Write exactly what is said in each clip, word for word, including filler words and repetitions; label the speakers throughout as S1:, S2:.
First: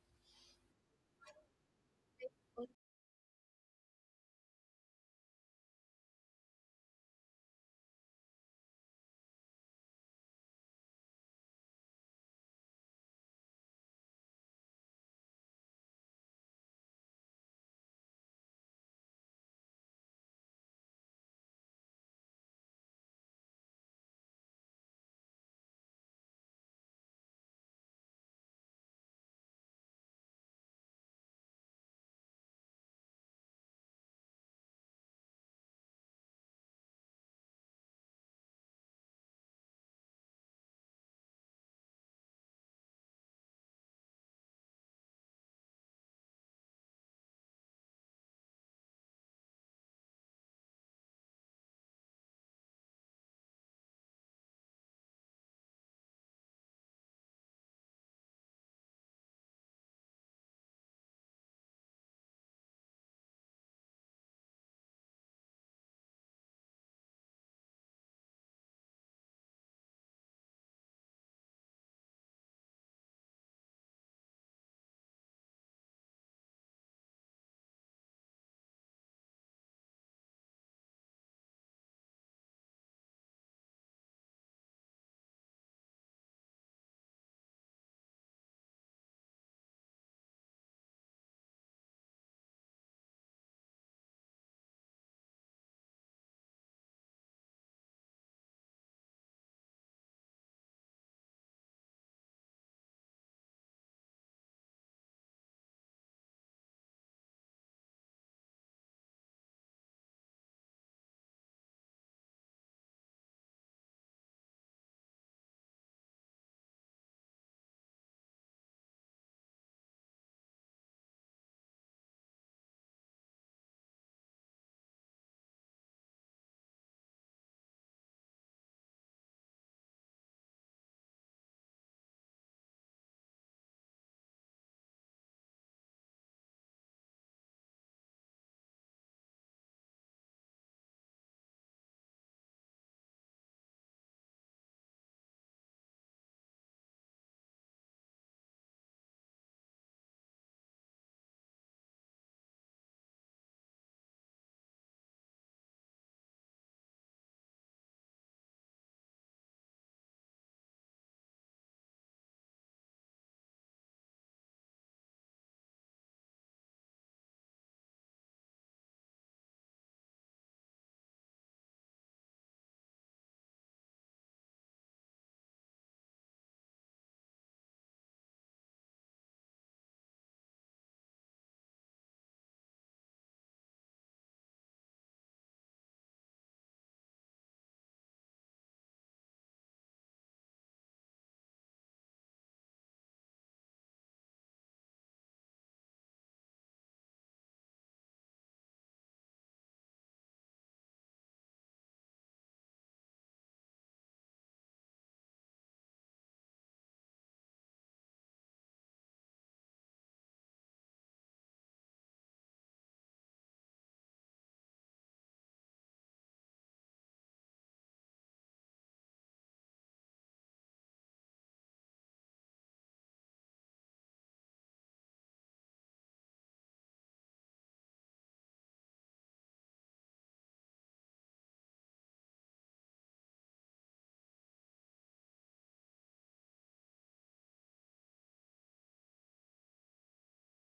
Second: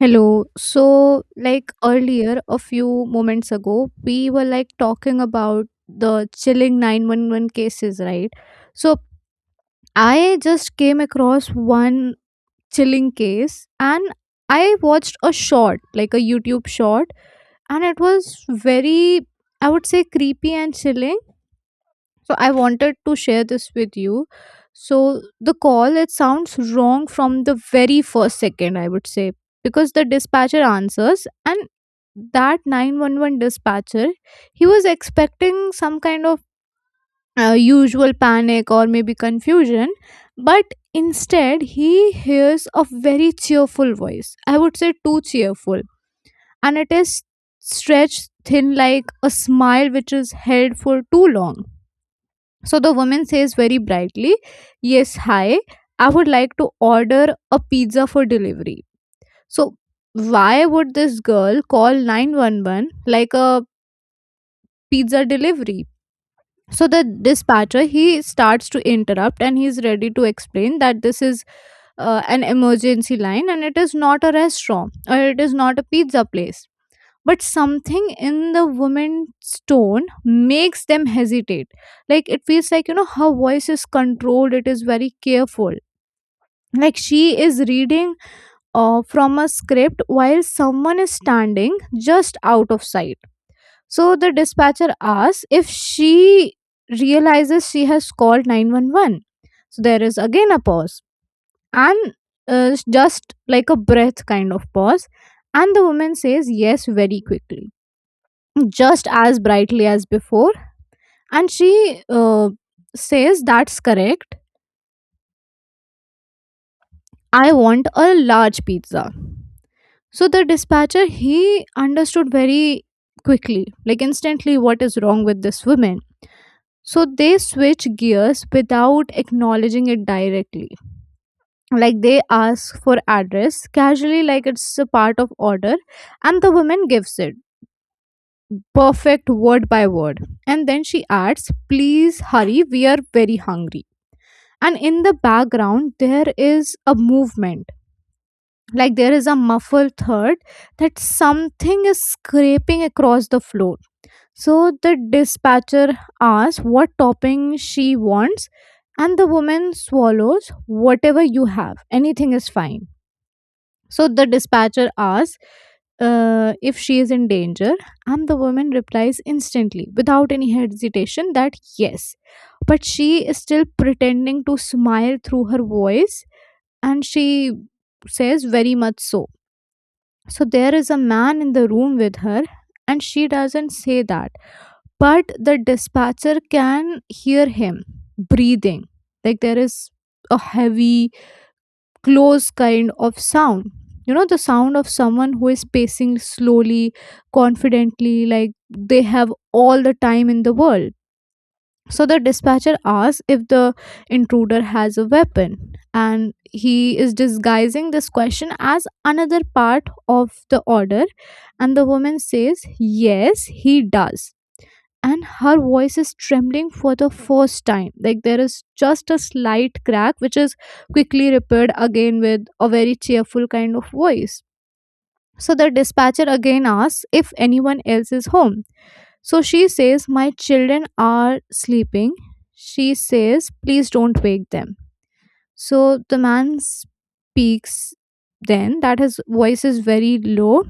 S1: Hello. So, like earlier, a few moments ago, we were like talking about the chilling nine one one cases, right? So, I just came across one chilling case and I watched a short, like a YouTube short, and it was very, I would say, creepy and chilling. So I wanted to share this with you. So the call, it sounds wrong from the very first second, I would say, because the dispatcher answers, and that nine one one dispatcher, he was expecting some kind of uh, usual panic or maybe confusion, but instead he hears a very cheerful voice, I would say too cheerful, and it is stretched thin like a smile which is held for too long. So the woman says very brightly, "Yes, hi, I would like to order a pizza for delivery." So why would this girl call nine one one like a pizza delivery? So the dispatcher, he starts to interrupt, and he's ready to explain that this is uh, an emergency line and it is not a restaurant or it is not a pizza place, but something in the woman's tone makes them hesitate. Like, it feels like, you know, her voice is controlled, it is very careful, like she is reading uh, from a script while someone is standing just out of sight. So the dispatcher asks if she realizes she has called nine one one. So there is again a pause, and uh, just like a breath kind of pause, and the woman says yes very quickly, just as brightly as before, and she uh, says, "That's correct, I want a large pizza." So the dispatcher, he understood very quickly, like instantly, what is wrong with this woman. So they switch gears without acknowledging it directly, like they ask for address casually like it's a part of order, and the woman gives it perfect, word by word, and then she adds, "Please hurry, we are very hungry." And in the background there is a movement, like there is a muffled thud, that something is scraping across the floor. So the dispatcher asks what topping she wants, and the woman swallows, "Whatever you have, anything is fine." So the dispatcher asks uh, if she is in danger, and the woman replies instantly, without any hesitation, that yes, but she is still pretending to smile through her voice, and she says, "Very much so." So there is a man in the room with her, and she doesn't say that, but the dispatcher can hear him breathing. Like, there is a heavy, close kind of sound. You know, the sound of someone who is pacing slowly, confidently, like they have all the time in the world. So the dispatcher asks if the intruder has a weapon, and he is disguising this question as another part of the order. And the woman says, "Yes, he does." And her voice is trembling for the first time. Like, there is just a slight crack, which is quickly repaired again with a very cheerful kind of voice. So the dispatcher again asks if anyone else is home, so she says, "My children are sleeping." She says, "Please don't wake them." So the man speaks then, that his voice is very low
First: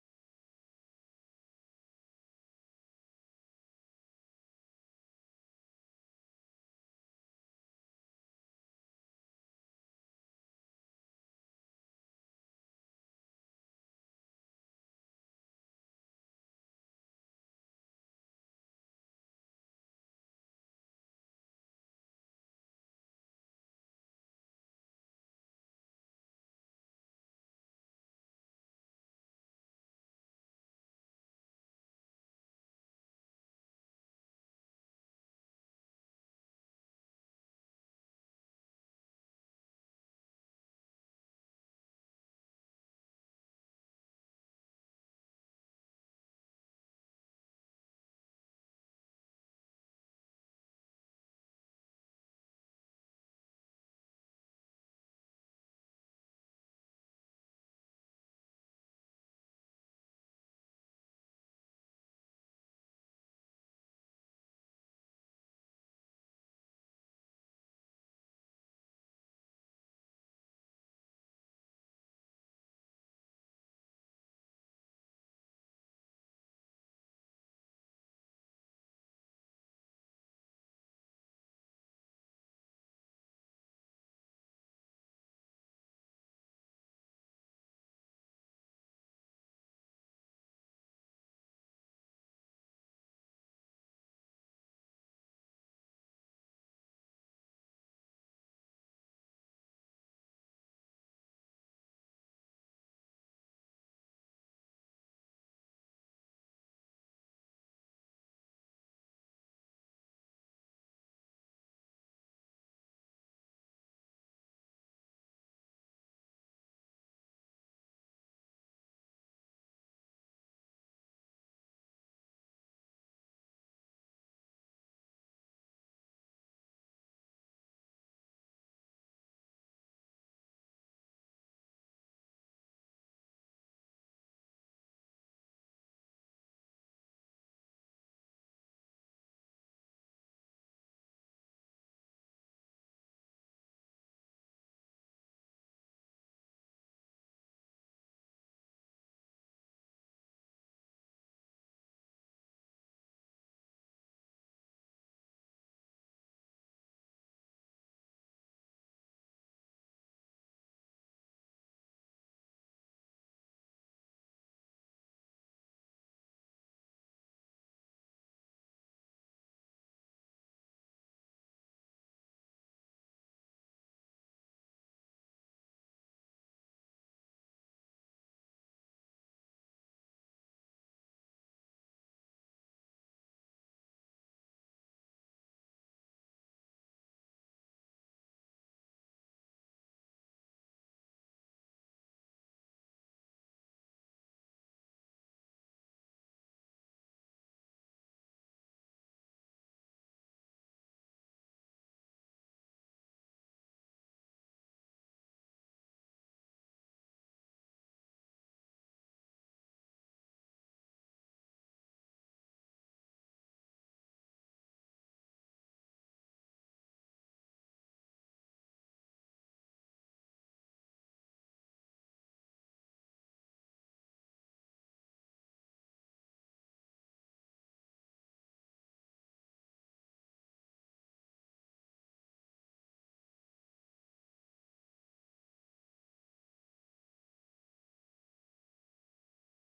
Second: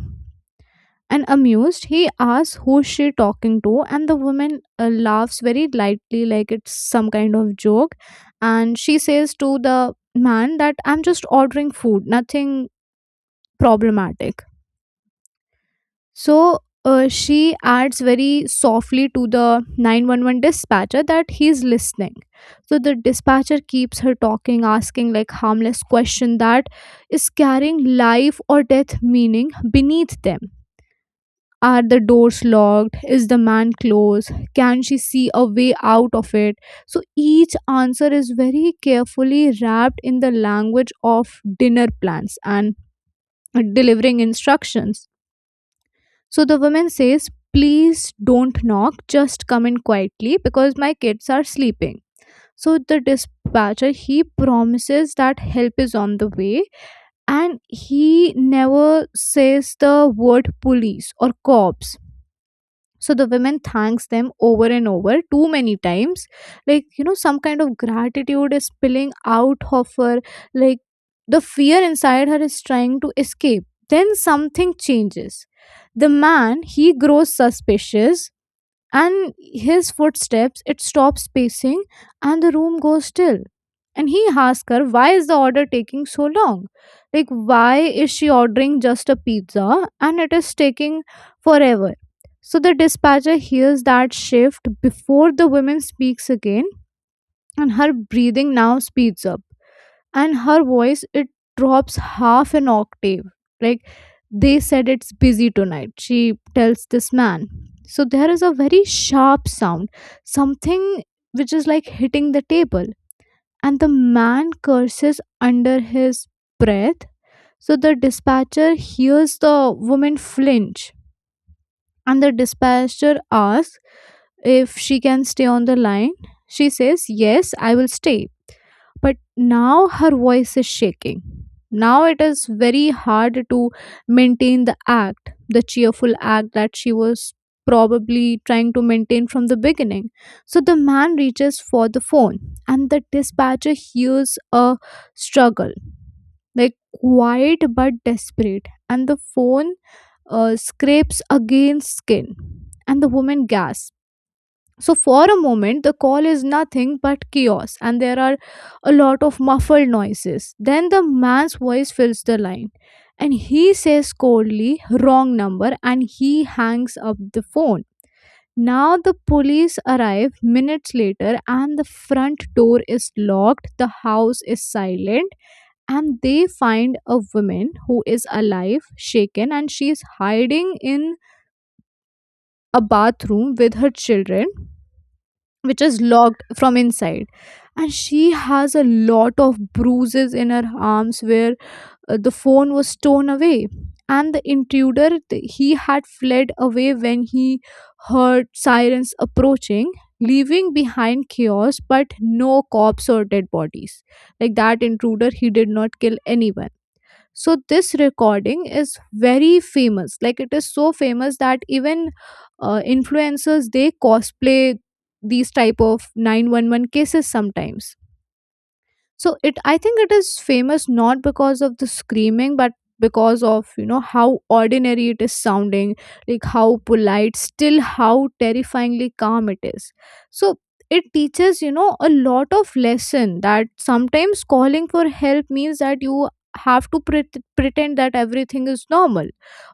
S1: and amused. He asks who she talking to, and the woman uh, laughs very lightly, like it's some kind of joke. And she says to the man that, "I'm just ordering food, nothing problematic." So uh, she adds very softly to the nine one one dispatcher that he's listening. So the dispatcher keeps her talking, asking like harmless question that is carrying life or death meaning beneath them. Are the doors locked? Is the man close? Can she see a way out of it? So each answer is very carefully wrapped in the language of dinner plans and delivering instructions. So the woman says, "Please don't knock, just come in quietly because my kids are sleeping." So the dispatcher, he promises that help is on the way, and he never says the word police or cops. So the women thanks them over and over, too many times, like, you know, some kind of gratitude is spilling out of her, like the fear inside her is trying to escape. Then something changes. The man, he grows suspicious, and his footsteps, it stops pacing, and the room goes still, and he asks her why is the order taking so long, like, why is she ordering just a pizza and it is taking forever. So the dispatcher hears that shift before the woman speaks again, and her breathing now speeds up, and her voice, it drops half an octave. Like, "They said it's busy tonight," she tells this man. So there is a very sharp sound, something which is like hitting the table, and the man curses under his breath. So the dispatcher hears the woman flinch, and the dispatcher asks if she can stay on the line. She says, "Yes, I will stay," but now her voice is shaking. Now it is very hard to maintain the act, the cheerful act that she was probably trying to maintain from the beginning. So the man reaches for the phone, and the dispatcher hears a struggle, like quiet but desperate, and the phone uh, scrapes against skin, and the woman gasps. So, for a moment, the call is nothing but chaos, and there are a lot of muffled noises. Then the man's voice fills the line, and he says coldly, "Wrong number," and he hangs up the phone. Now, the police arrive minutes later, and the front door is locked, the house is silent, and they find a woman who is alive, shaken, and she is hiding in a bathroom with her children, which is locked from inside, and she has a lot of bruises in her arms where uh, the phone was torn away. And the intruder, th- he had fled away when he heard sirens approaching, leaving behind chaos but no cops or dead bodies. Like, that intruder, he did not kill anyone. So this recording is very famous. Like, it is so famous that even uh, influencers, they cosplay these type of nine one one cases sometimes. So it I think it is famous not because of the screaming, but because of, you know, how ordinary it is sounding, like how polite, still how terrifyingly calm it is. So it teaches, you know, a lot of lesson that sometimes calling for help means that you have to pret- pretend that everything is normal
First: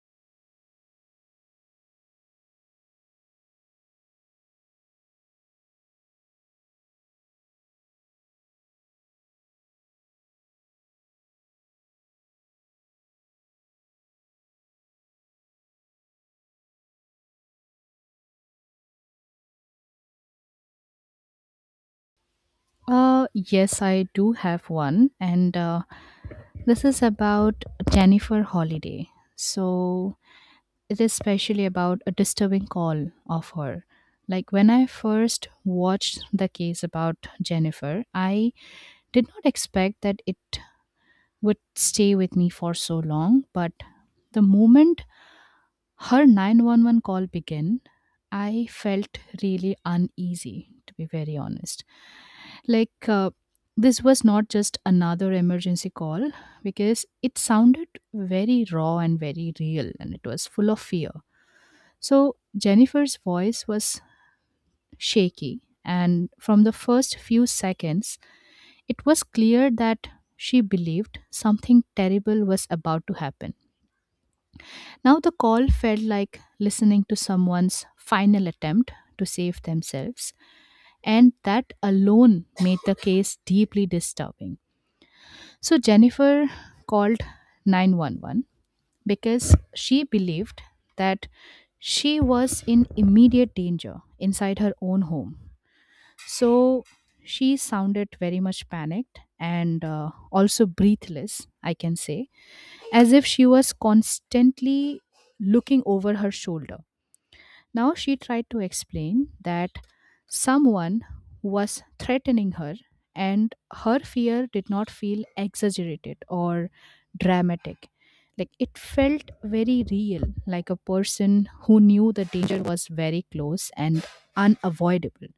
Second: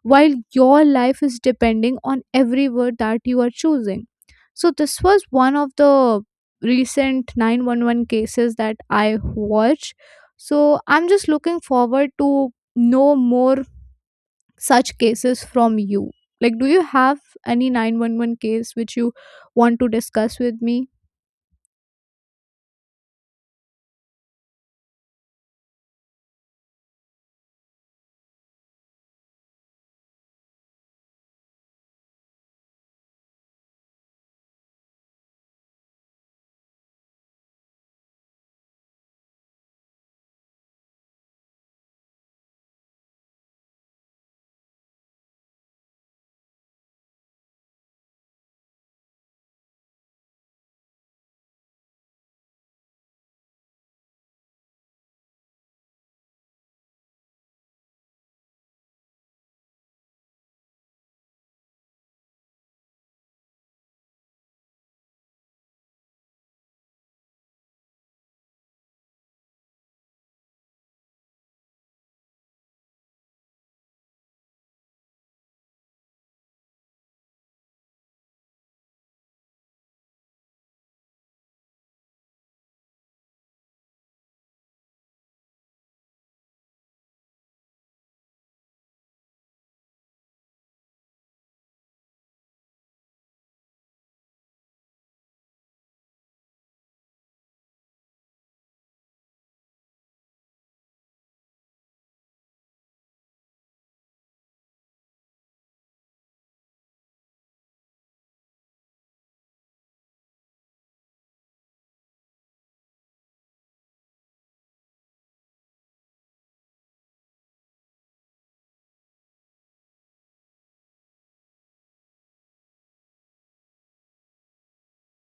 S1: while your life is depending on every word that you are choosing. So this was one of the recent nine one one cases that I watch. So I'm just looking forward to know more such cases from you. Like, do you have any nine one one case which you want to discuss with me?
S2: Uh, yes, I do have one, and uh, this is about Jennifer Holiday. So it is specially about a disturbing call of her. Like when I first watched the case about Jennifer, I did not expect that it would stay with me for so long, but the moment her nine one one call began, I felt really uneasy, to be very honest. Like, uh, this was not just another emergency call because it sounded very raw and very real and it was full of fear. So Jennifer's voice was shaky, and from the first few seconds, it was clear that she believed something terrible was about to happen. Now the call felt like listening to someone's final attempt to save themselves, and that alone made the case deeply disturbing. So Jennifer called nine one one because she believed that she was in immediate danger inside her own home. So she sounded very much panicked and uh, also breathless, I can say, as if she was constantly looking over her shoulder. Now she tried to explain that someone was threatening her, and her fear did not feel exaggerated or dramatic. Like it felt very real, like a person who knew the danger was very close and unavoidable.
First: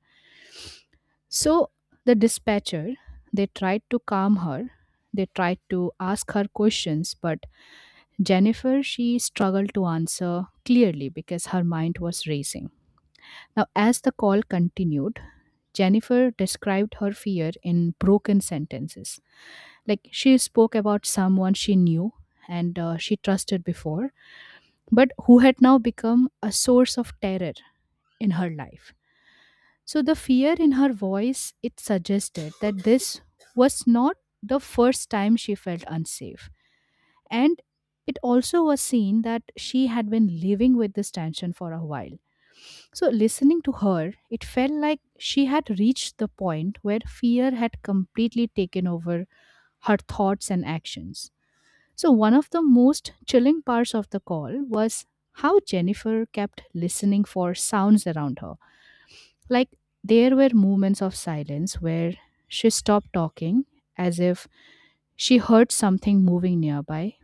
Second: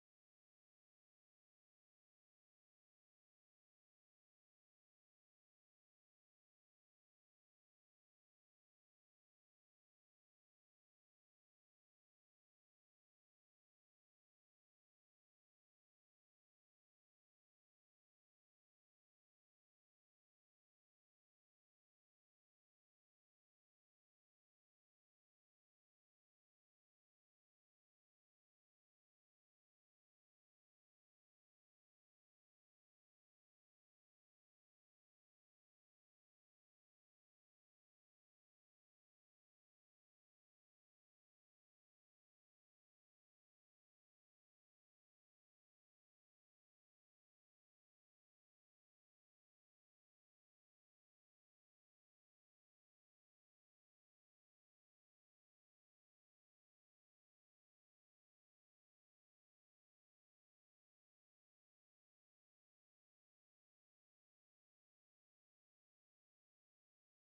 S2: So the dispatcher, they tried to calm her. They tried to ask her questions, but Jennifer, she struggled to answer clearly because her mind was racing. Now, as the call continued, Jennifer described her fear in broken sentences. Like she spoke about someone she knew and uh, she trusted before, but who had now become a source of terror in her life. So the fear in her voice, it suggested that this was not the first time she felt unsafe, and it also was seen that she had been living with this tension for a while. So, listening to her, it felt like she had reached the point where fear had completely taken over her thoughts and actions. So, one of the most chilling parts of the call was how Jennifer kept listening for sounds around her. Like, there were moments of silence where she stopped talking as if she heard something moving nearby,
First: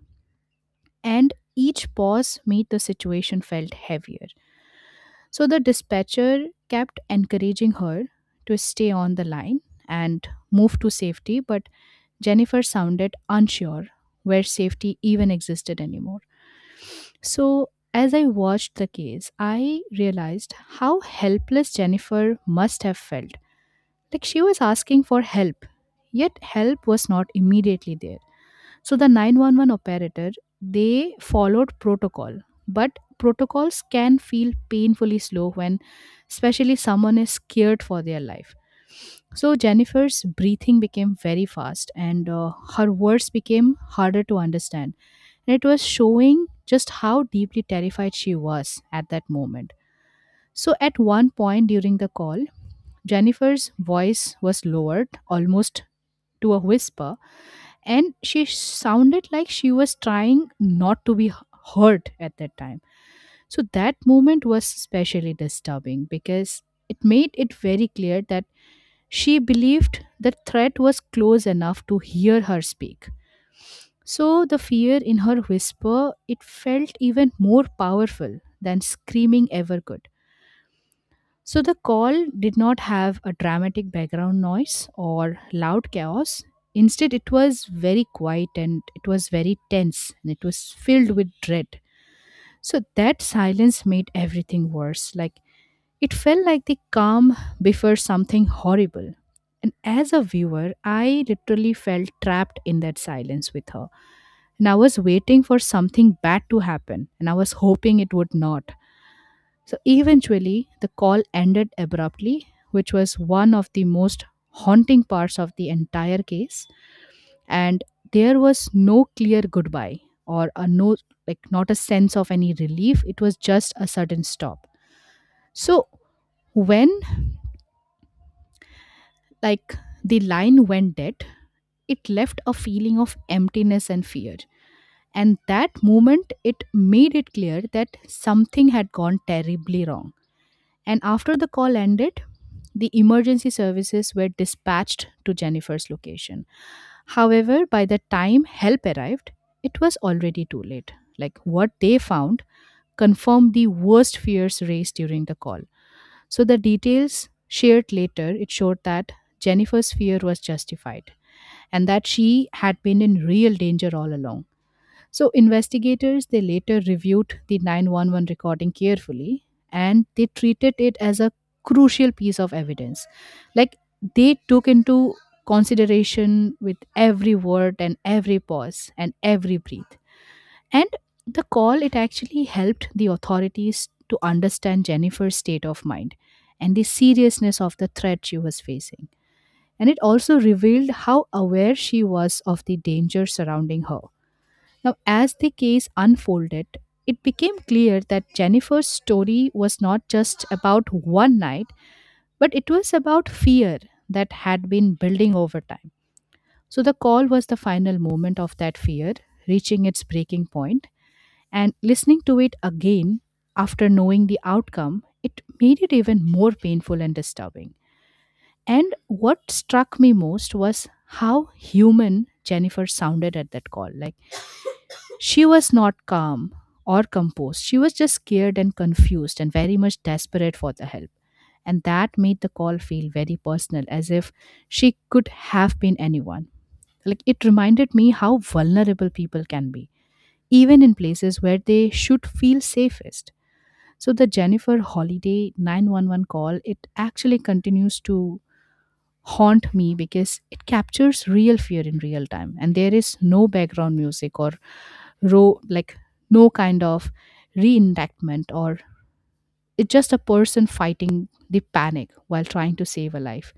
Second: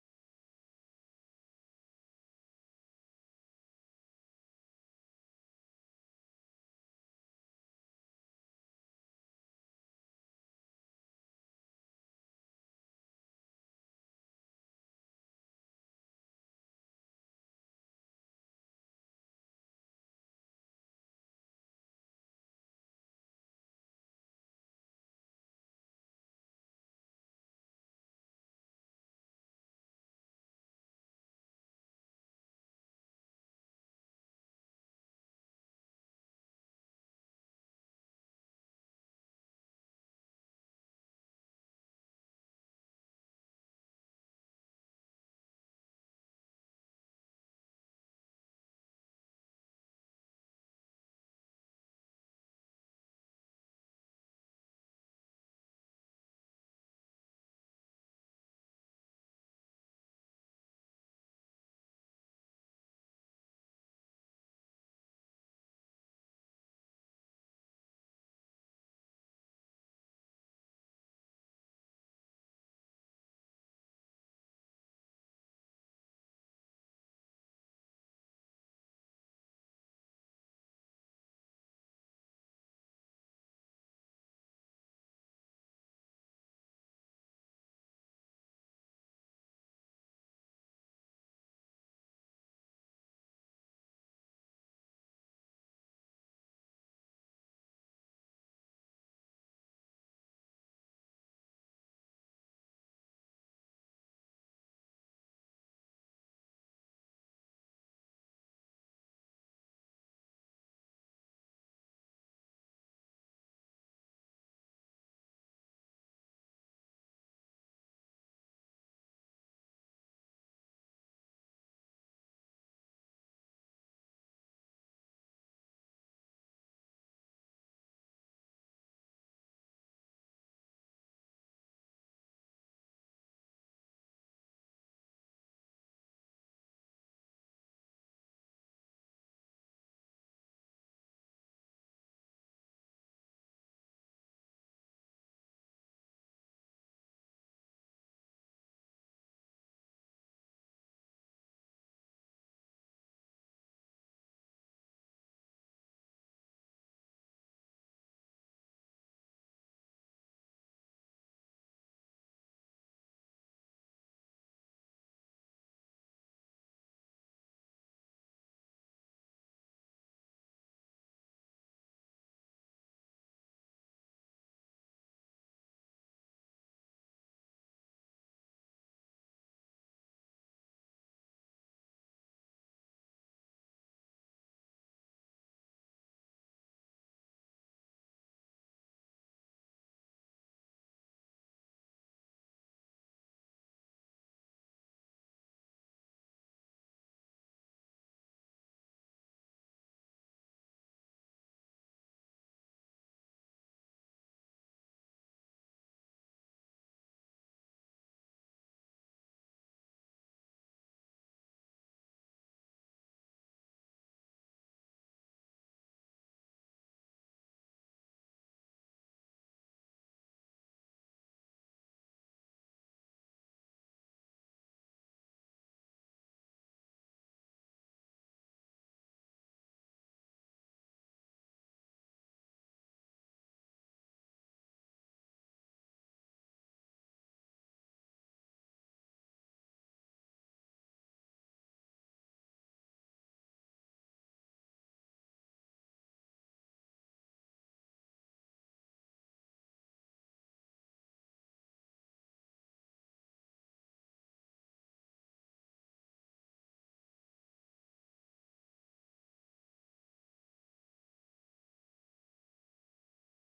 S2: and each pause made the situation felt heavier. So the dispatcher kept encouraging her to stay on the line and move to safety, but Jennifer sounded unsure where safety even existed anymore. So as I watched the case, I realized how helpless Jennifer must have felt. Like she was asking for help, yet help was not immediately there. So the nine one one operator, they followed protocol, but protocols can feel painfully slow when especially someone is scared for their life. So Jennifer's breathing became very fast and uh, her words became harder to understand. And it was showing just how deeply terrified she was at that moment. So at one point during the call, Jennifer's voice was lowered almost to a whisper, and she sounded like she was trying not to be h- hurt at that time. So that moment was especially disturbing because it made it very clear that she believed the threat was close enough to hear her speak. So the fear in her whisper, it felt even more powerful than screaming ever could. So the call did not have a dramatic background noise or loud chaos. Instead, it was very quiet and it was very tense and it was filled with dread. So that silence made everything worse. Like it felt like the calm before something horrible. And as a viewer, I literally felt trapped in that silence with her. And I was waiting for something bad to happen and I was hoping it would not. So eventually, the call ended abruptly, which was one of the most haunting parts of the entire case. And there was no clear goodbye or a no, like not a sense of any relief. It was just a sudden stop. So when like the line went dead, it left a feeling of emptiness and fear. And that moment, it made it clear that something had gone terribly wrong. And after the call ended, the emergency services were dispatched to Jennifer's location. However, by the time help arrived, it was already too late. Like what they found confirmed the worst fears raised during the call. So the details shared later, it showed that Jennifer's fear was justified and that she had been in real danger all along. So investigators, they later reviewed the nine one one recording carefully and they treated it as a crucial piece of evidence. Like they took into consideration with every word and every pause and every breath. And the call, it actually helped the authorities to understand Jennifer's state of mind and the seriousness of the threat she was facing. And it also revealed how aware she was of the danger surrounding her. Now, as the case unfolded, it became clear that Jennifer's story was not just about one night, but it was about fear that had been building over time. So, the call was the final moment of that fear reaching its breaking point, and listening to it again after knowing the outcome, it made it even more painful and disturbing. And what struck me most was how human Jennifer sounded at that call. Like, she was not calm or composed. She was just scared and confused and very much desperate for the help. And that made the call feel very personal, as if she could have been anyone. Like it reminded me how vulnerable people can be, even in places where they should feel safest. So the Jennifer Holiday nine one one call, it actually continues to haunt me because it captures real fear in real time and there is no background music or ro- like no kind of reenactment, or it's just a person fighting the panic while trying to save a life.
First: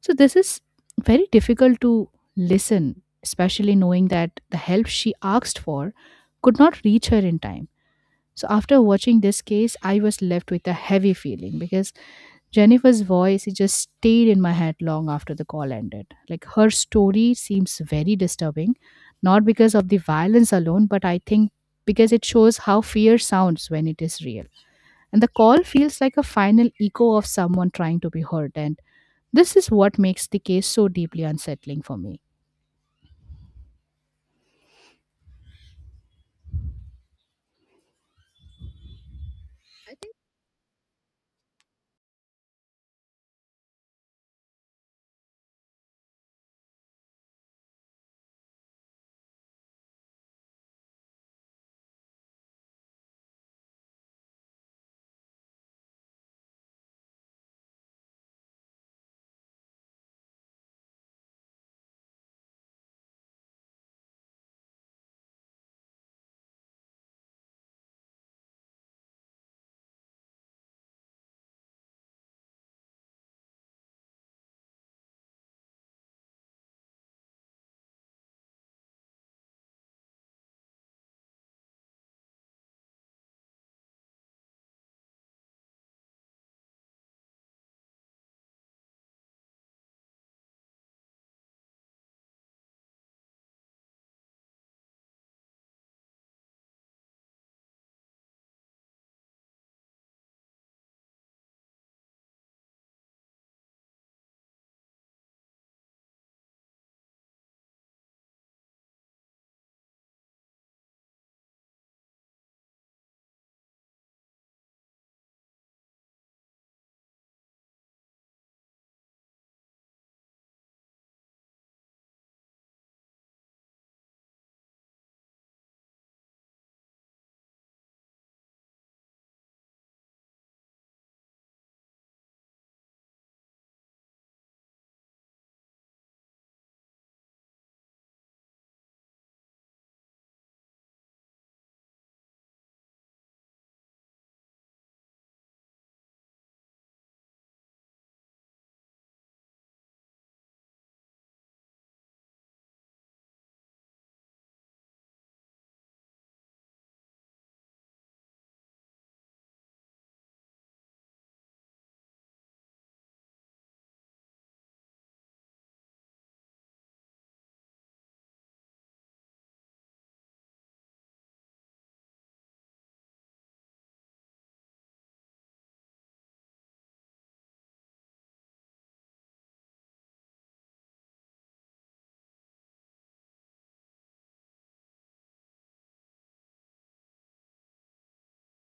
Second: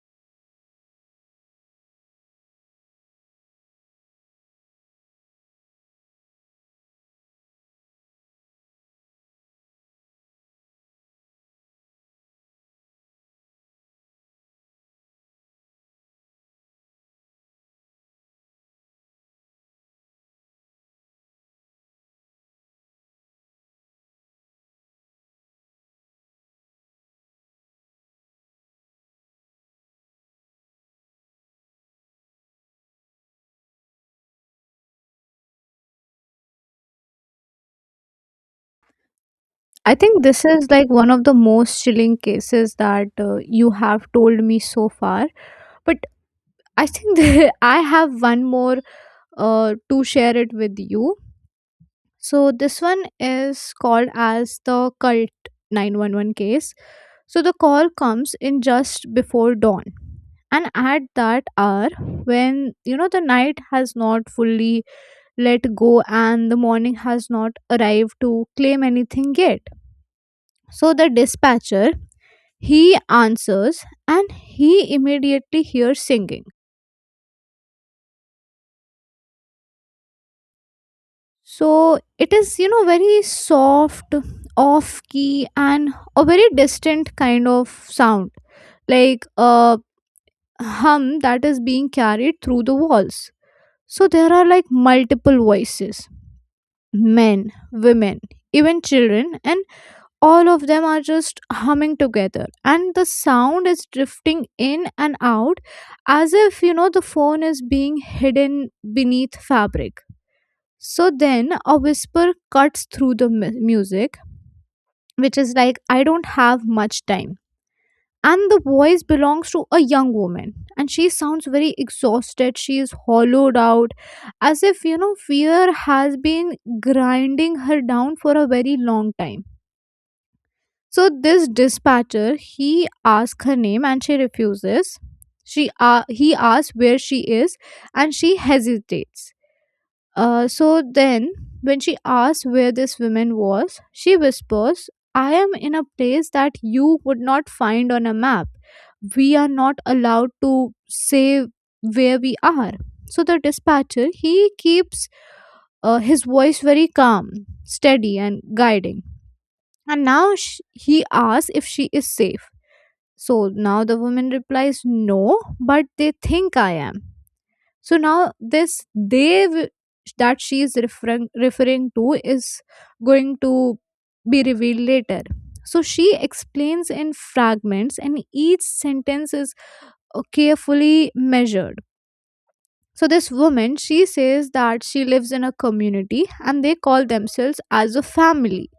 S2: So this is very difficult to listen, especially knowing that the help she asked for could not reach her in time. So after watching this case, I was left with a heavy feeling because Jennifer's voice, it just stayed in my head long after the call ended. Like her story seems very disturbing, not because of the violence alone, but I think because it shows how fear sounds when it is real. And the call feels like a final echo of someone trying to be heard. And this is what makes the case so deeply unsettling for me.
S1: I think this is like one of the most chilling cases that uh, you have told me so far. But I think that I have one more uh, to share it with you. So this one is called as the cult nine one one case. So the call comes in just before dawn. And at that hour, when, you know, the night has not fully let go and the morning has not arrived to claim anything yet. So the dispatcher, he answers, and he immediately hears singing. So it is, you know, very soft, off key, and a very distant kind of sound, like a hum that is being carried through the walls. So there are like multiple voices, men, women, even children, and all of them are just humming together. And the sound is drifting in and out as if, you know, the phone is being hidden beneath fabric. So then a whisper cuts through the mu- music, which is like, "I don't have much time," and the voice belongs to a young woman, and she sounds very exhausted, she is hollowed out, as if, you know, fear has been grinding her down for a very long time. So this dispatcher, he asks her name and she refuses. She uh, He asks where she is, and she hesitates. Uh, so then, when she asks where this woman was, she whispers, "I am in a place that you would not find on a map. We are not allowed to say where we are." So the dispatcher, he keeps uh, his voice very calm, steady, and guiding. And now sh- he asks if she is safe. So now the woman replies, "No, but they think I am," so now this they w- that she is referring referring to is going to be revealed later. So she explains in fragments, and each sentence is uh, carefully measured. So this woman, she says that she lives in a community and they call themselves as a family,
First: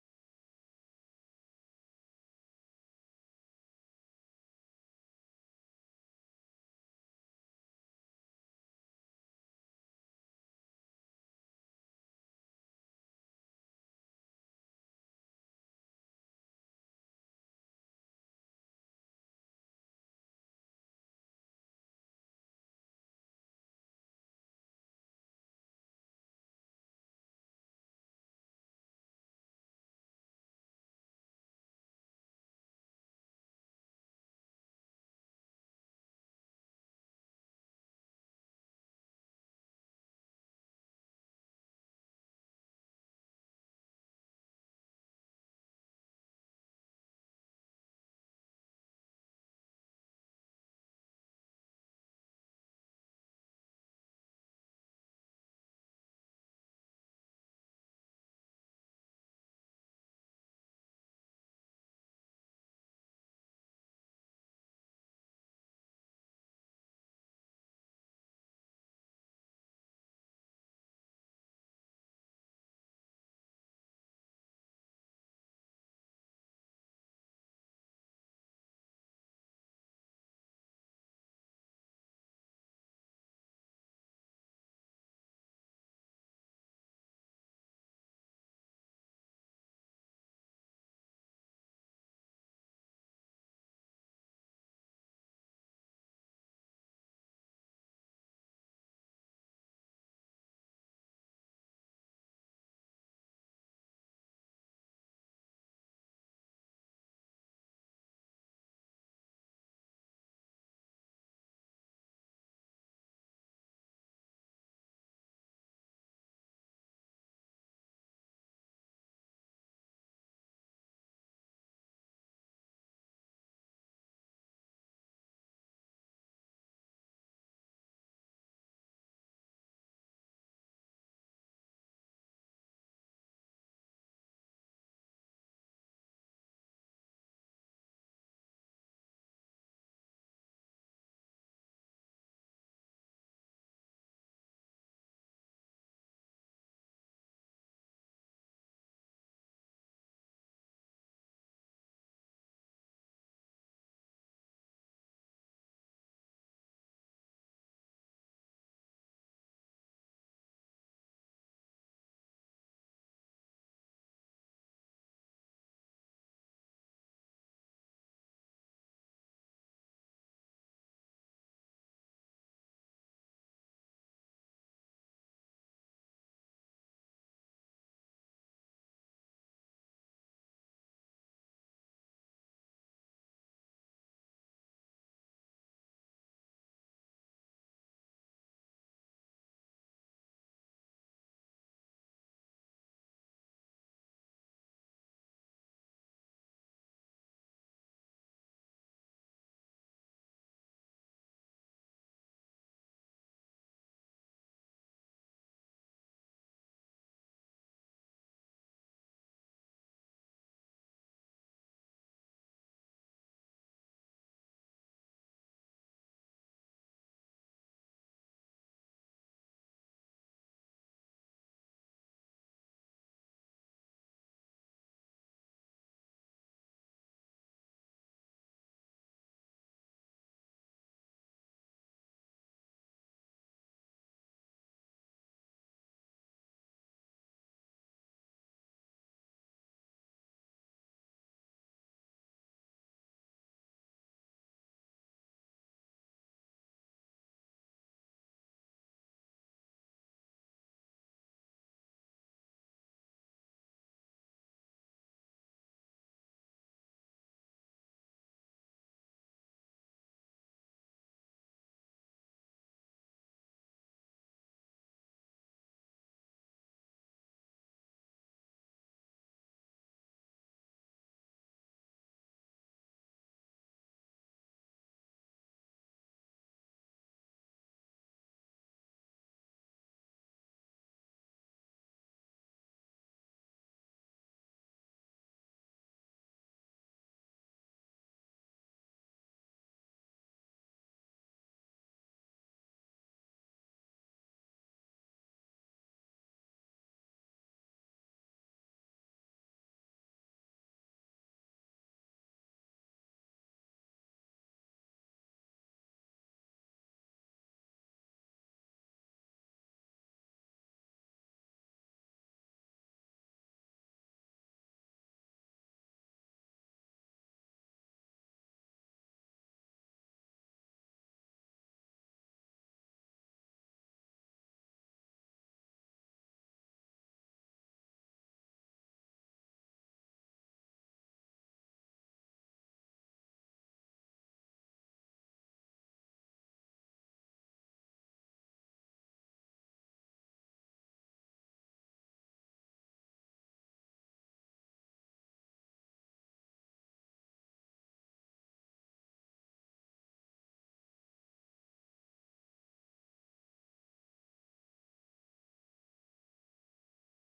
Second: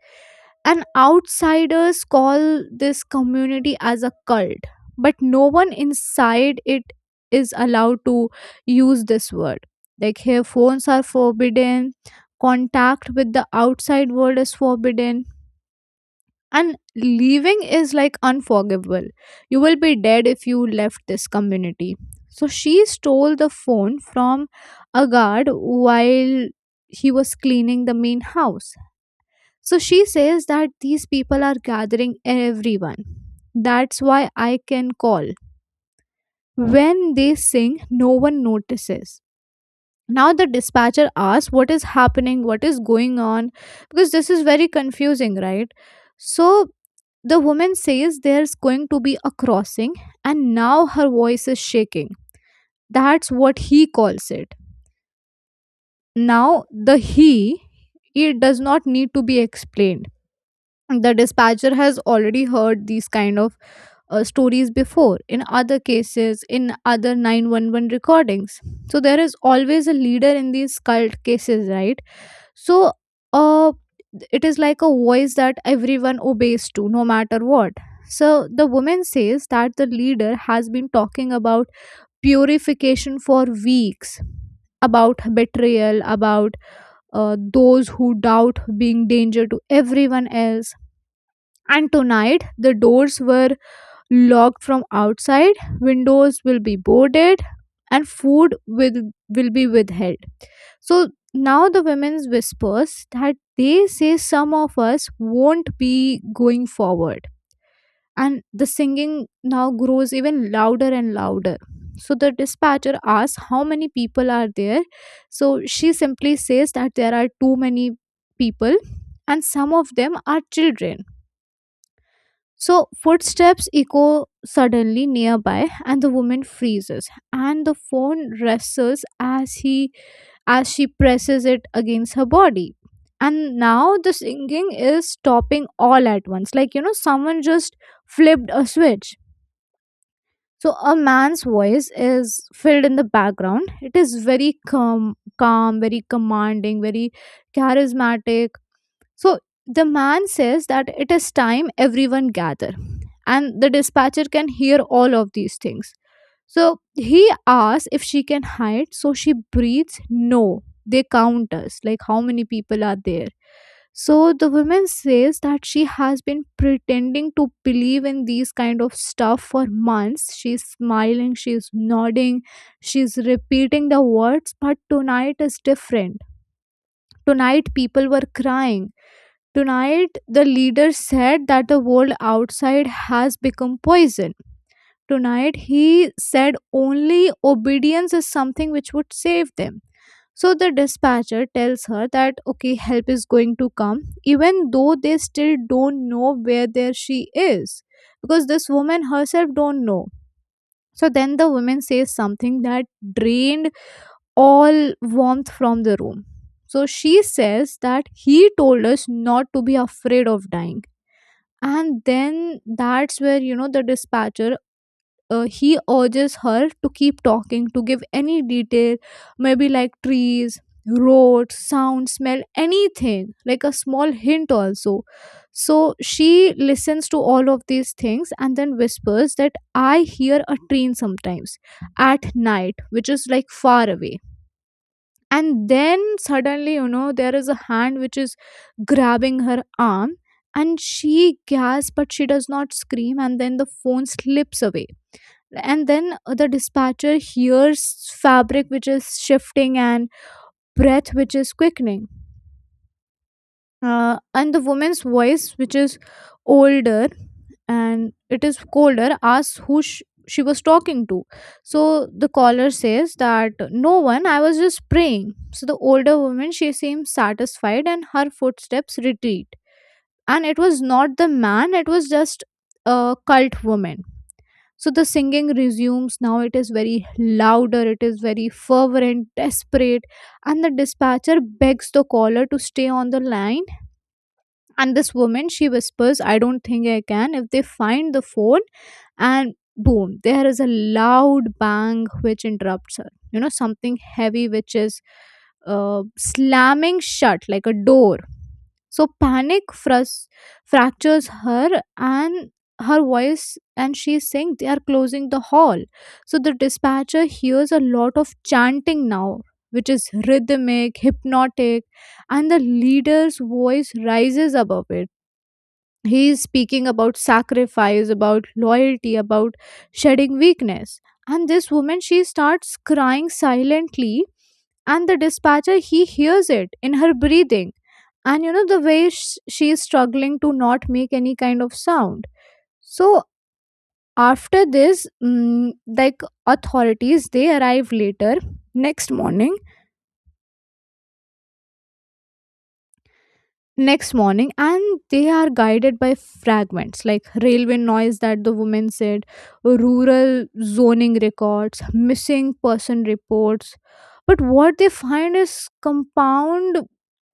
S1: and outsiders call this community as a cult, but no one inside it is allowed to use this word. Like here phones are forbidden, contact with the outside world is forbidden, and leaving is like unforgivable. You will be dead if you left this community. So she stole the phone from a guard while he was cleaning the main house. So she says that these people are gathering everyone. That's why I can call. When they sing, no one notices. Now the dispatcher asks what is happening, what is going on, because this is very confusing, right? So the woman says there's going to be a crossing, and now her voice is shaking. That's what he calls it. Now, the he, it does not need to be explained. The dispatcher has already heard these kind of uh, stories before, in other cases, in other nine one one recordings. So there is always a leader in these cult cases, right? So uh, it is like a voice that everyone obeys to, no matter what. So the woman says that the leader has been talking about purification for weeks, about betrayal, about uh, those who doubt being danger to everyone else. And tonight, the doors were locked from outside, windows will be boarded, and food will, will be withheld. So now the women's whispers that they say some of us won't be going forward. And the singing now grows even louder and louder. So the dispatcher asks how many people are there. So she simply says that there are too many people, and some of them are children. So footsteps echo suddenly nearby, and the woman freezes and the phone wrestles as he as she presses it against her body. And now the singing is stopping all at once. Like you know, someone just flipped a switch. So a man's voice is filled in the background. It is very calm, calm, very commanding, very charismatic. So the man says that it is time everyone gather, and the dispatcher can hear all of these things. So he asks if she can hide, so she breathes no. They count us, like how many people are there. So the woman says that she has been pretending to believe in these kind of stuff for months. She's smiling, she's nodding, she's repeating the words, but tonight is different. Tonight people were crying. Tonight, the leader said that the world outside has become poison. Tonight, he said only obedience is something which would save them. So the dispatcher tells her that okay, help is going to come, even though they still don't know where there she is, because this woman herself don't know. So then the woman says something that drained all warmth from the room. So she says that he told us not to be afraid of dying. And then that's where you know the dispatcher uh, he urges her to keep talking, to give any detail, maybe like trees, roads, sound, smell, anything, like a small hint also. So she listens to all of these things and then whispers that I hear a train sometimes at night, which is like far away. And then suddenly, you know, there is a hand which is grabbing her arm, and she gasps, but she does not scream. And then the phone slips away. And then the dispatcher hears fabric which is shifting and breath which is quickening, uh, and the woman's voice, which is older and it is colder, asks who sh- she was talking to. So the caller says that no one, I was just praying. So the older woman, she seems satisfied, and her footsteps retreat. And it was not the man, it was just a cult woman. So the singing resumes, now it is very louder, it is very fervent, desperate. And the dispatcher begs the caller to stay on the line. And this woman, she whispers, I don't think I can. If they find the phone, and boom, there is a loud bang which interrupts her, you know, something heavy which is uh, slamming shut like a door. So panic frus- fractures her and her voice, and she's saying they are closing the hall. So the dispatcher hears a lot of chanting now, which is rhythmic, hypnotic. And the leader's voice rises above it. He is speaking about sacrifice, about loyalty, about shedding weakness. And this woman, she starts crying silently, and the dispatcher, he hears it in her breathing, and you know the way sh- she is struggling to not make any kind of sound. So after this, mm, like authorities, they arrive later, next morning, next morning, and they are guided by fragments, like railway noise that the woman said, rural zoning records, missing person reports. But what they find is compound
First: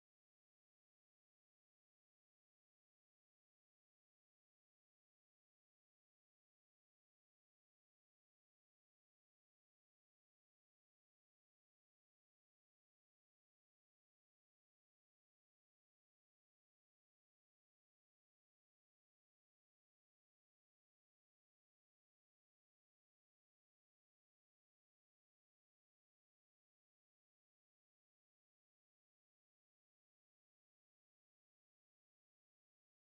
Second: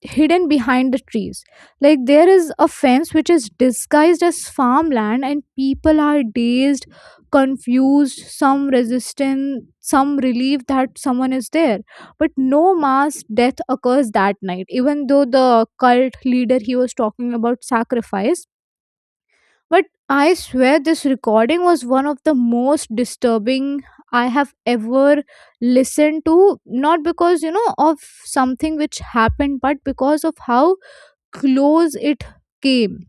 S1: hidden behind the trees. Like there is a fence which is disguised as farmland, and people are dazed, confused, some resistant, some relieved that someone is there. But no mass death occurs that night, even though the cult leader, he was talking about sacrifice. But I swear this recording was one of the most disturbing I have ever listened to. Not because you know of something which happened, but because of how close it came.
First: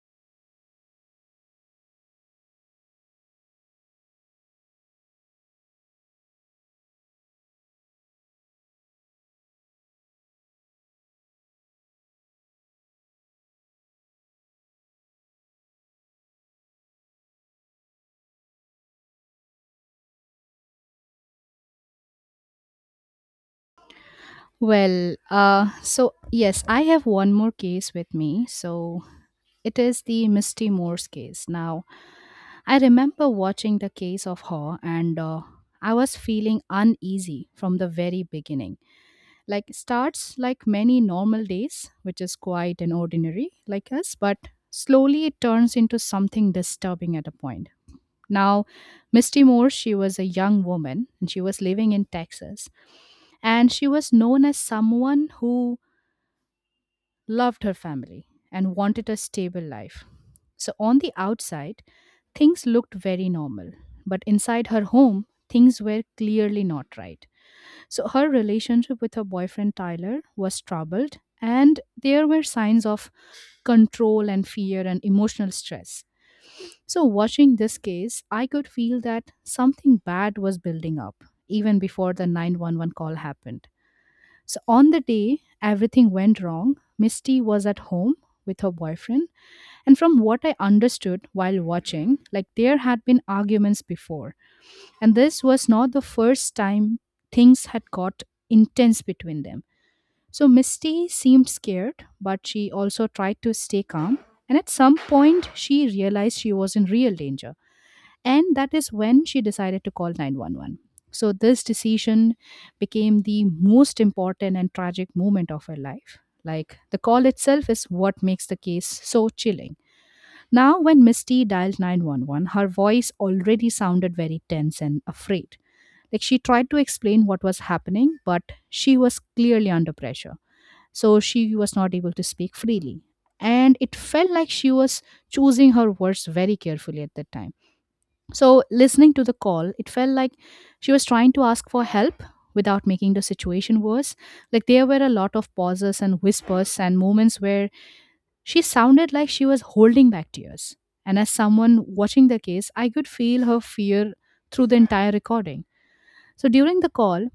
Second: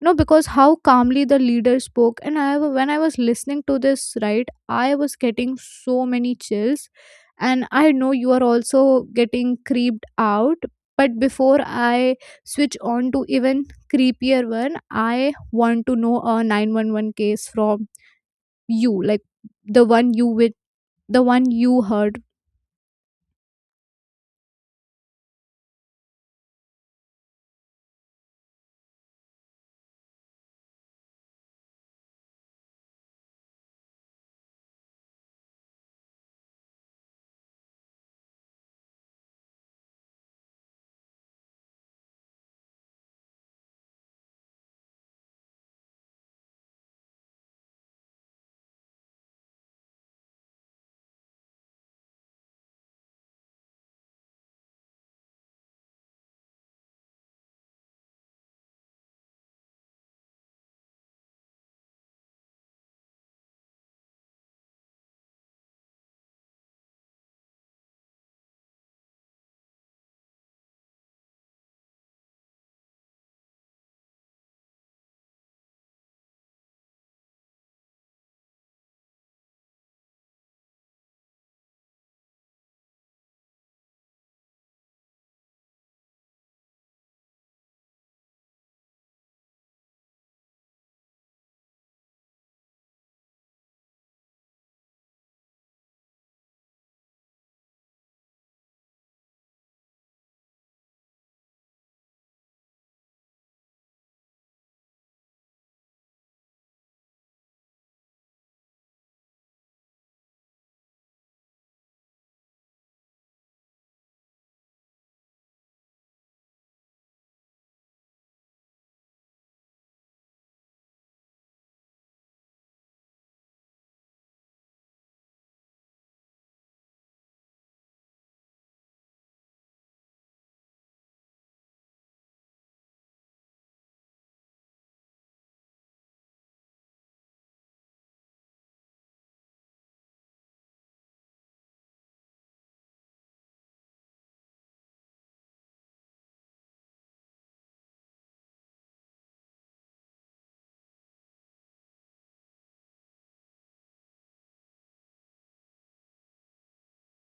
S1: No, because how calmly the leader spoke. And i wa- when I was listening to this, right, I was getting so many chills. And I know you are also getting creeped out. But before I switch on to even creepier one, I want to know a nine one one case from you, like the one you with the one you heard.
S2: Well, uh, so yes, I have one more case with me. So it is the Misty Moore's case. Now, I remember watching the case of her and uh, I was feeling uneasy from the very beginning. Like it starts like many normal days, which is quite an ordinary like us, but slowly it turns into something disturbing at a point. Now, Misty Moore, she was a young woman and she was living in Texas. And she was known as someone who loved her family, and wanted a stable life. So, on the outside, things looked very normal, but inside her home, things were clearly not right. So, her relationship with her boyfriend Tyler was troubled, and there were signs of control and fear and emotional stress. So, watching this case, I could feel that something bad was building up even before the nine one one call happened. So on the day everything went wrong, Misty was at home with her boyfriend. And from what I understood while watching, like there had been arguments before. And this was not the first time things had got intense between them. So Misty seemed scared, but she also tried to stay calm. And at some point, she realized she was in real danger. And that is when she decided to call nine one one. So, this decision became the most important and tragic moment of her life. Like, the call itself is what makes the case so chilling. Now, when Misty dialed nine one one, her voice already sounded very tense and afraid. Like, she tried to explain what was happening, but she was clearly under pressure. So, she was not able to speak freely. And it felt like she was choosing her words very carefully at that time. So, listening to the call, it felt like she was trying to ask for help without making the situation worse. Like, there were a lot of pauses and whispers and moments where she sounded like she was holding back tears. And as someone watching the case, I could feel her fear through the entire recording. So, during the call,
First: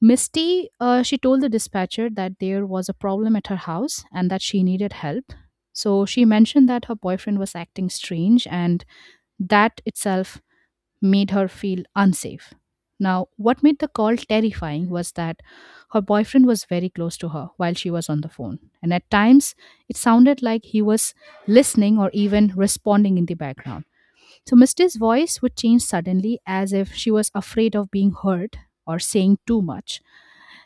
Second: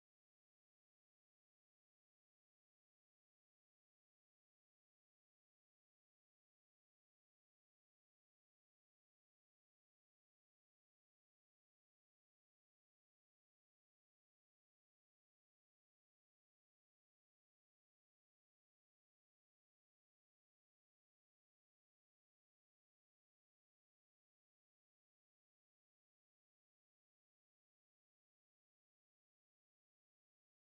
S2: Misty, uh, she told the dispatcher that there was a problem at her house and that she needed help. So, she mentioned that her boyfriend was acting strange and that itself made her feel unsafe. Now, what made the call terrifying was that her boyfriend was very close to her while she was on the phone. And at times, it sounded like he was listening or even responding in the background. So, Misty's voice would change suddenly as if she was afraid of being heard or saying too much.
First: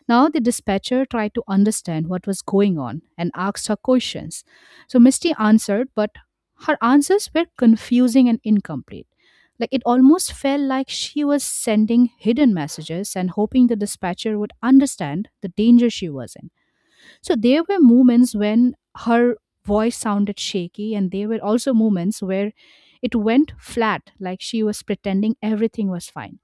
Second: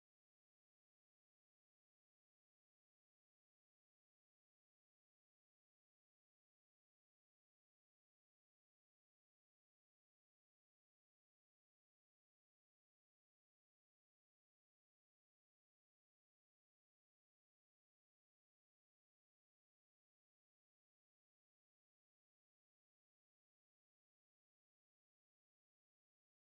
S2: Now the dispatcher tried to understand what was going on and asked her questions. So Misty answered, but her answers were confusing and incomplete. Like, it almost felt like she was sending hidden messages and hoping the dispatcher would understand the danger she was in. So there were moments when her voice sounded shaky, and there were also moments where it went flat, like she was pretending everything was fine.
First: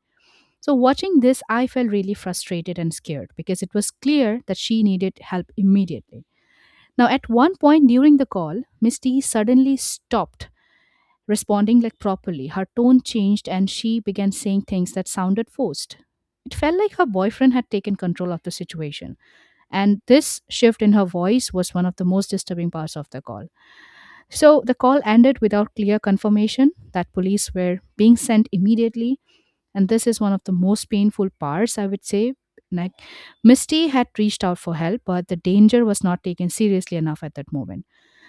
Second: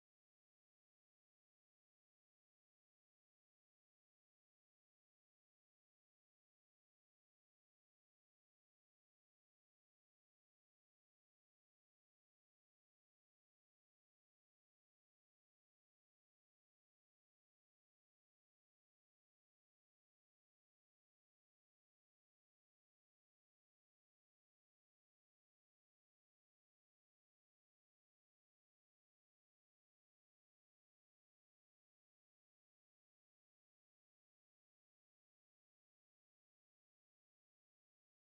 S2: So, watching this, I felt really frustrated and scared because it was clear that she needed help immediately. Now, at one point during the call, Misty suddenly stopped responding, like, properly. Her tone changed and she began saying things that sounded forced. It felt like her boyfriend had taken control of the situation. And this shift in her voice was one of the most disturbing parts of the call. So the call ended without clear confirmation that police were being sent immediately, and this is one of the most painful parts, I would say. Like, Misty had reached out for help, but the danger was not taken seriously enough at that moment.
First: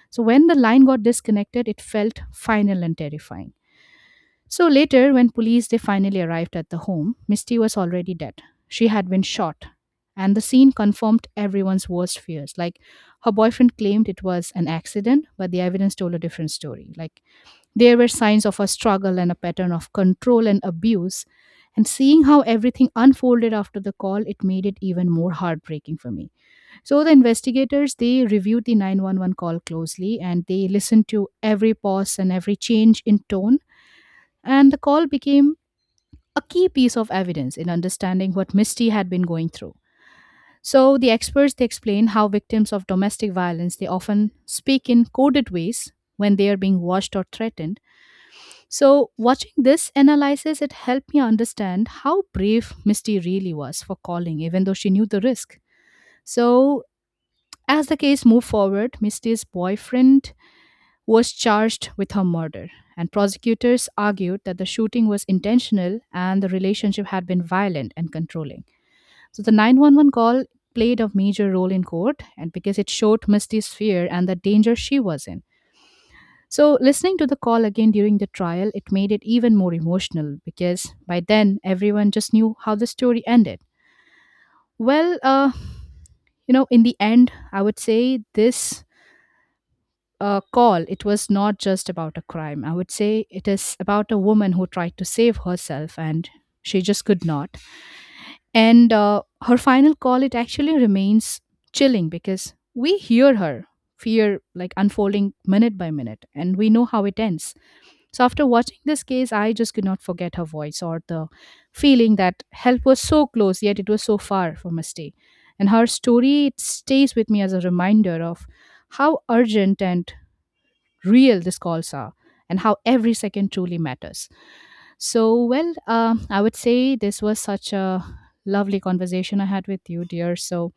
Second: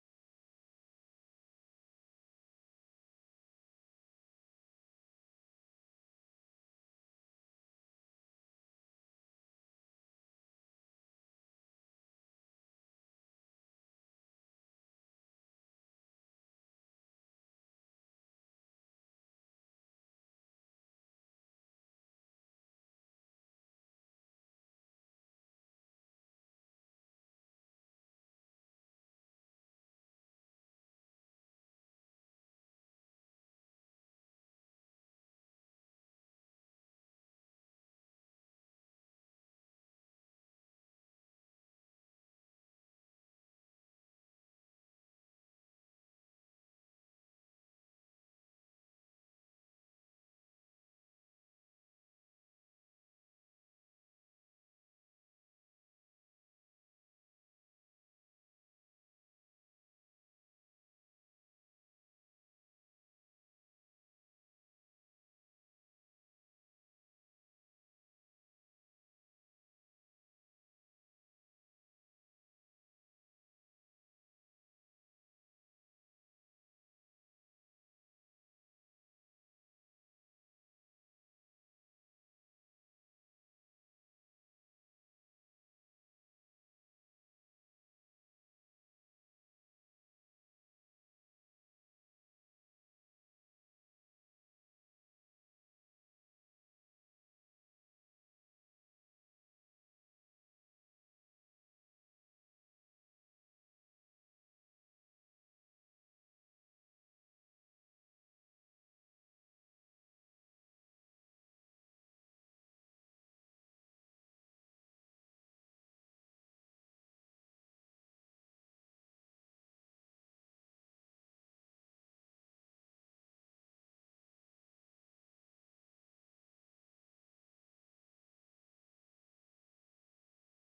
S2: So when the line got disconnected, it felt final and terrifying. So later, when police they finally arrived at the home, Misty was already dead. She had been shot, and the scene confirmed everyone's worst fears. Like, her boyfriend claimed it was an accident, but the evidence told a different story. Like, there were signs of a struggle and a pattern of control and abuse. And seeing how everything unfolded after the call, it made it even more heartbreaking for me. So the investigators they reviewed the nine one one call closely and they listened to every pause and every change in tone. And the call became a key piece of evidence in understanding what Misty had been going through. So the experts they explain how victims of domestic violence they often speak in coded ways when they are being watched or threatened. So, watching this analysis, it helped me understand how brave Misty really was for calling, even though she knew the risk. So, as the case moved forward, Misty's boyfriend was charged with her murder, and prosecutors argued that the shooting was intentional and the relationship had been violent and controlling. So, the nine one one call played a major role in court, and because it showed Misty's fear and the danger she was in. So, listening to the call again during the trial, it made it even more emotional because by then everyone just knew how the story ended. Well, uh, you know, in the end, I would say this uh, call, it was not just about a crime. I would say it is about a woman who tried to save herself and she just could not. And uh, her final call, it actually remains chilling because we hear her fear, like, unfolding minute by minute, and we know how it ends. So after watching this case, I just could not forget her voice or the feeling that help was so close, yet it was so far from a stay. And her story it stays with me as a reminder of how urgent and real these calls are, and how every second truly matters. So, well, um, I would say this was such a lovely conversation I had with you, dear. So,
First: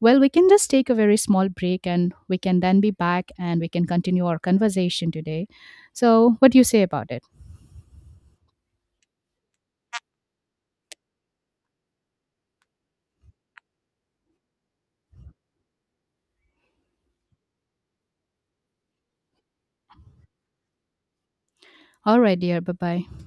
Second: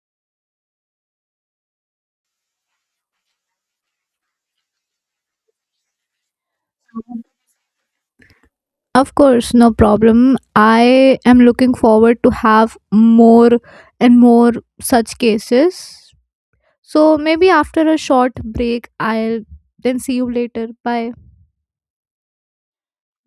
S2: well, we can just take a very small break and we can then be back and we can continue our conversation today. So, what do you say about it?
S1: Of course, no problem. I am looking forward to have more and more such cases. So maybe after a short break, I'll then see you later. Bye.
S2: All right, dear. Bye bye.